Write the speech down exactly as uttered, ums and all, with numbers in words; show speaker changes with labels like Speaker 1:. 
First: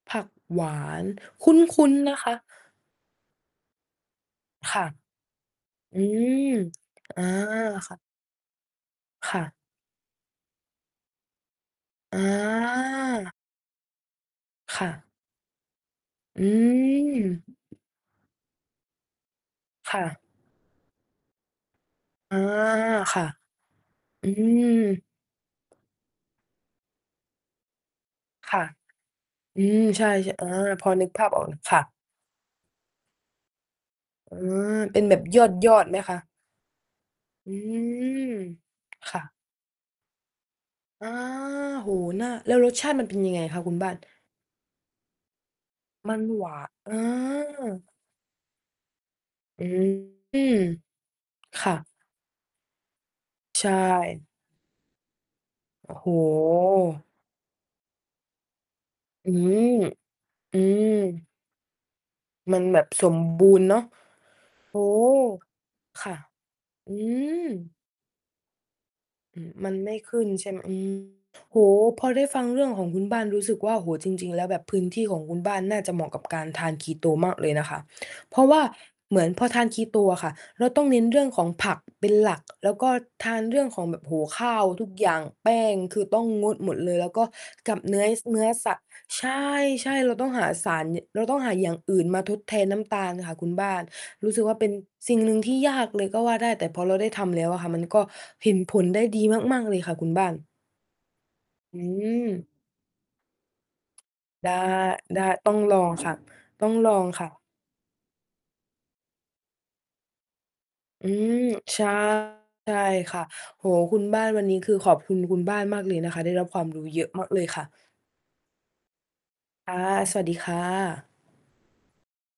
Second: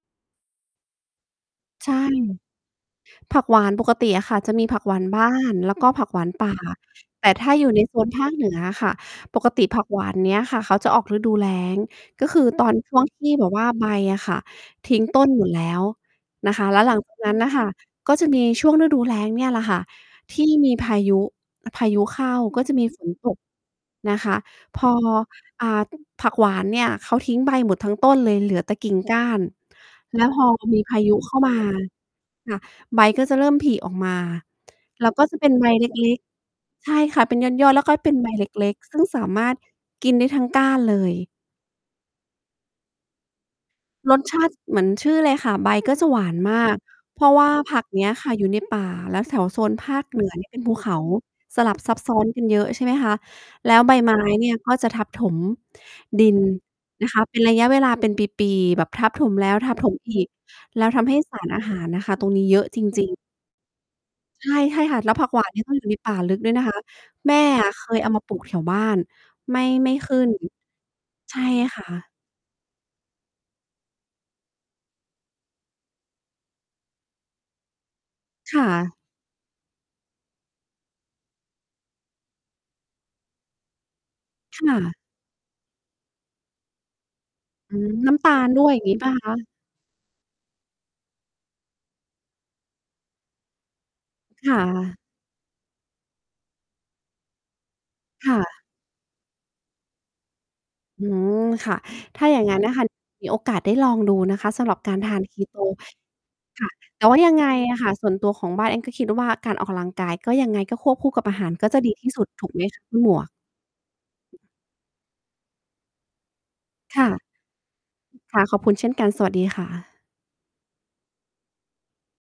Speaker 1: ผักหวานคุ
Speaker 2: ใช
Speaker 1: ้น
Speaker 2: ่
Speaker 1: ๆ นะคะ
Speaker 2: ผักหวานปกติอะค่ะจะมี
Speaker 1: ค
Speaker 2: ผั
Speaker 1: ่
Speaker 2: ก
Speaker 1: ะ
Speaker 2: หวานบ้าน แล้วก็
Speaker 1: อื
Speaker 2: ผักหวาน
Speaker 1: ม
Speaker 2: ป่า
Speaker 1: อ
Speaker 2: แ
Speaker 1: า
Speaker 2: ต่ถ้าอยู่ใน
Speaker 1: ค
Speaker 2: โซ
Speaker 1: ่ะ
Speaker 2: น ภาคเหนืออะค่ะ
Speaker 1: ค
Speaker 2: ป
Speaker 1: ่
Speaker 2: ก
Speaker 1: ะ
Speaker 2: ติผักหวานเนี้ยค่ะเขาจะออกฤดูแล้ง ก็คือตอน ช่วง ที่
Speaker 1: อา
Speaker 2: แบบว่าใบอะค่ะ
Speaker 1: ค่
Speaker 2: ทิ้
Speaker 1: ะ
Speaker 2: งต้นอยู่แล้ว
Speaker 1: อื
Speaker 2: นะคะ แล้ว หลัง จากนั้นน่ะค่ะ
Speaker 1: ม
Speaker 2: ก็จะมีช่วงฤดูแล้งเนี่ยแหละค่ะ
Speaker 1: ค่ะ
Speaker 2: ที่มีพายุ พายุเข้า
Speaker 1: อา
Speaker 2: ก็จะมี ฝน
Speaker 1: ค่
Speaker 2: ต
Speaker 1: ะ
Speaker 2: ก นะ
Speaker 1: อ
Speaker 2: ค
Speaker 1: ื
Speaker 2: ะ พอ
Speaker 1: ม
Speaker 2: อ่า ผักหวานเนี่ยเขาทิ้งใบหมดทั้งต้นเลย เหล
Speaker 1: ค
Speaker 2: ื
Speaker 1: ่
Speaker 2: อ
Speaker 1: ะ
Speaker 2: แต่กิ่งก้าน
Speaker 1: อืม ใช่
Speaker 2: แล้วพ
Speaker 1: ๆ อ
Speaker 2: อ
Speaker 1: า
Speaker 2: มี
Speaker 1: พอ
Speaker 2: พา
Speaker 1: นึ
Speaker 2: ย
Speaker 1: ก
Speaker 2: ุ
Speaker 1: ภา
Speaker 2: เ
Speaker 1: พ
Speaker 2: ข้า
Speaker 1: ออก
Speaker 2: มา
Speaker 1: ค่ะ
Speaker 2: ค่ะ ใบก็จะเริ่มผลิออกมา
Speaker 1: อา เป็
Speaker 2: แ
Speaker 1: น
Speaker 2: ล้
Speaker 1: แ
Speaker 2: ว
Speaker 1: บ
Speaker 2: ก
Speaker 1: บ
Speaker 2: ็จะเป็นใบ
Speaker 1: ยอ
Speaker 2: เ
Speaker 1: ด ๆ ไหม
Speaker 2: ล
Speaker 1: ค
Speaker 2: ็ก
Speaker 1: ะ?
Speaker 2: ๆ ใช่ค่ะ เป็นย
Speaker 1: อื
Speaker 2: อด ๆ ก็จะเป็นใบ
Speaker 1: ม
Speaker 2: เล็ก ๆ ซึ่ง
Speaker 1: ค่
Speaker 2: สา
Speaker 1: ะ
Speaker 2: มารถกินได้ทั้งก้านเล
Speaker 1: อา
Speaker 2: ย
Speaker 1: โอ้โฮ น่า แล้วรสชาติมันเป็นยังไงคะคุณบ้าน?
Speaker 2: รสชาติเหมือนชื่อเลยค่ะ ใบก็จะ
Speaker 1: มั
Speaker 2: หว
Speaker 1: น
Speaker 2: าน
Speaker 1: หว
Speaker 2: ม
Speaker 1: า
Speaker 2: าก
Speaker 1: เอ
Speaker 2: เพราะว่าผั
Speaker 1: อ
Speaker 2: กเนี้ยค่ะ อยู่ในป่าแล้วแสว โซ
Speaker 1: อื
Speaker 2: นภาคเหนือ เนี่ย เป็น
Speaker 1: ม
Speaker 2: ภูเขา ส
Speaker 1: ค
Speaker 2: ล
Speaker 1: ่
Speaker 2: ับ
Speaker 1: ะ
Speaker 2: ซับซ้อนกันเยอะ ใช่ไหมคะ
Speaker 1: ใช
Speaker 2: แล้ว ใบไม้
Speaker 1: ่
Speaker 2: เนี่ยก็จะทับถม
Speaker 1: โอ้โฮ
Speaker 2: ดินนะคะ เป็นระยะเวลาเป็นปี ๆ แบบทับถ
Speaker 1: อื
Speaker 2: มแล้ว
Speaker 1: ม
Speaker 2: ทับถมอีก
Speaker 1: อื
Speaker 2: แล้
Speaker 1: ม
Speaker 2: วทำให้สารอาหารนะคะ ตรงนี้
Speaker 1: ม
Speaker 2: เย
Speaker 1: ั
Speaker 2: อ
Speaker 1: น
Speaker 2: ะ
Speaker 1: แบ
Speaker 2: จ
Speaker 1: บ ส
Speaker 2: ริง ๆ
Speaker 1: มบูรณ์ เนาะ
Speaker 2: ใช่
Speaker 1: โอ้
Speaker 2: ๆ ค่ะ
Speaker 1: โ
Speaker 2: แล้วผัก หว
Speaker 1: ฮ
Speaker 2: าน นี่ต้องอยู่ใน
Speaker 1: ค
Speaker 2: ป
Speaker 1: ่
Speaker 2: ่
Speaker 1: ะ
Speaker 2: าลึกด้วย นะคะ
Speaker 1: อื
Speaker 2: แม่
Speaker 1: ม
Speaker 2: อะเคยเอามาปลูกแถวบ้าน
Speaker 1: อืม
Speaker 2: ไม่
Speaker 1: มันไ
Speaker 2: ไ
Speaker 1: ม
Speaker 2: ม่
Speaker 1: ่
Speaker 2: ข
Speaker 1: ข
Speaker 2: ึ้
Speaker 1: ึ้น
Speaker 2: น
Speaker 1: ใช่ ม อืม
Speaker 2: ใช่
Speaker 1: โอ้โ
Speaker 2: ค่
Speaker 1: ฮ พ
Speaker 2: ะ
Speaker 1: อได้ฟังเรื่องของคุณบ้านรู้สึกว่า โอ้โฮ จริง ๆ แล้วแบบพื้นที่ของคุณบ้านน่าจะเหมาะกับการทาน Keto มากเลยนะคะ เพราะ
Speaker 2: ค
Speaker 1: ว่า
Speaker 2: ่ะ
Speaker 1: เหมือนพอทาน Keto อะค่ะ เราต้องเน้นเรื่องของผัก เป็นหลัก แล้วก็ทานเรื่องของ แบบ โอ้โฮ! ข้า
Speaker 2: ค
Speaker 1: ว
Speaker 2: ่
Speaker 1: ทุก
Speaker 2: ะ
Speaker 1: อย่าง แป้งคือต้องงดหมดเลย แล้วก็ก
Speaker 2: อื
Speaker 1: ับ
Speaker 2: ม
Speaker 1: เนื้อ
Speaker 2: น้ำตา
Speaker 1: เนื้อ
Speaker 2: ลด้ว
Speaker 1: ส
Speaker 2: ย
Speaker 1: ั
Speaker 2: อ
Speaker 1: ต
Speaker 2: ย่
Speaker 1: ว
Speaker 2: า
Speaker 1: ์
Speaker 2: งงี้เปล่า
Speaker 1: ใช
Speaker 2: คะ?
Speaker 1: ่ ใช่ เราต้องหาสาร เราต้องหาอย่างอื่นมาทดแทนน้ำตาลค่ะคุณบ้าน รู้สึก
Speaker 2: ค
Speaker 1: ว่
Speaker 2: ่
Speaker 1: าเป็น
Speaker 2: ะ
Speaker 1: สิ่งหนึ่งที่ยากเลยก็ว่าได้ แต่พอเราได้ทำแล้วอะค่ะ ก็
Speaker 2: ค่
Speaker 1: เห็น
Speaker 2: ะ
Speaker 1: ผลได้ดีมาก ๆ เลยค่ะคุณบ้าน
Speaker 2: อืม ค่
Speaker 1: อ
Speaker 2: ะ
Speaker 1: ื
Speaker 2: ถ้าอย่าง
Speaker 1: ม
Speaker 2: งั้น น่ะค่ะ มีโอกาสได้ลองดูนะค
Speaker 1: ได
Speaker 2: ะ
Speaker 1: ้
Speaker 2: สำหรับการทา
Speaker 1: ได้
Speaker 2: น
Speaker 1: ต้อง
Speaker 2: Keto
Speaker 1: ลอง ค่ะ
Speaker 2: ค
Speaker 1: ต้
Speaker 2: ่
Speaker 1: อ
Speaker 2: ะ
Speaker 1: งลอ
Speaker 2: แต่
Speaker 1: ง
Speaker 2: ว่า
Speaker 1: ค่
Speaker 2: ยั
Speaker 1: ะ
Speaker 2: งไงอะค่ะ ส่วนตัวของบ้านเองก็คิดว่า การออกกำลังกายก็ยังไง ก็ควบค
Speaker 1: อื
Speaker 2: ู่กับอ
Speaker 1: ม
Speaker 2: าหารก็จ
Speaker 1: ใช
Speaker 2: ะ
Speaker 1: ่
Speaker 2: ดีที่สุดถูกไหม
Speaker 1: ใช่
Speaker 2: คะ คุณหม
Speaker 1: ค่
Speaker 2: ว
Speaker 1: ะ
Speaker 2: ก?
Speaker 1: โอ้โฮ คุณบ้าน วันนี้คือขอบคุณคุณบ้านมากเลยนะคะ ได้รับความรู้เ
Speaker 2: ค
Speaker 1: ยอ
Speaker 2: ่ะ
Speaker 1: ะมากเลยค่ะ
Speaker 2: ค่ะ ขอบคุณเช่นกัน สวัสดีค่
Speaker 1: ค่ะ
Speaker 2: ะ
Speaker 1: สวัสดีค่ะ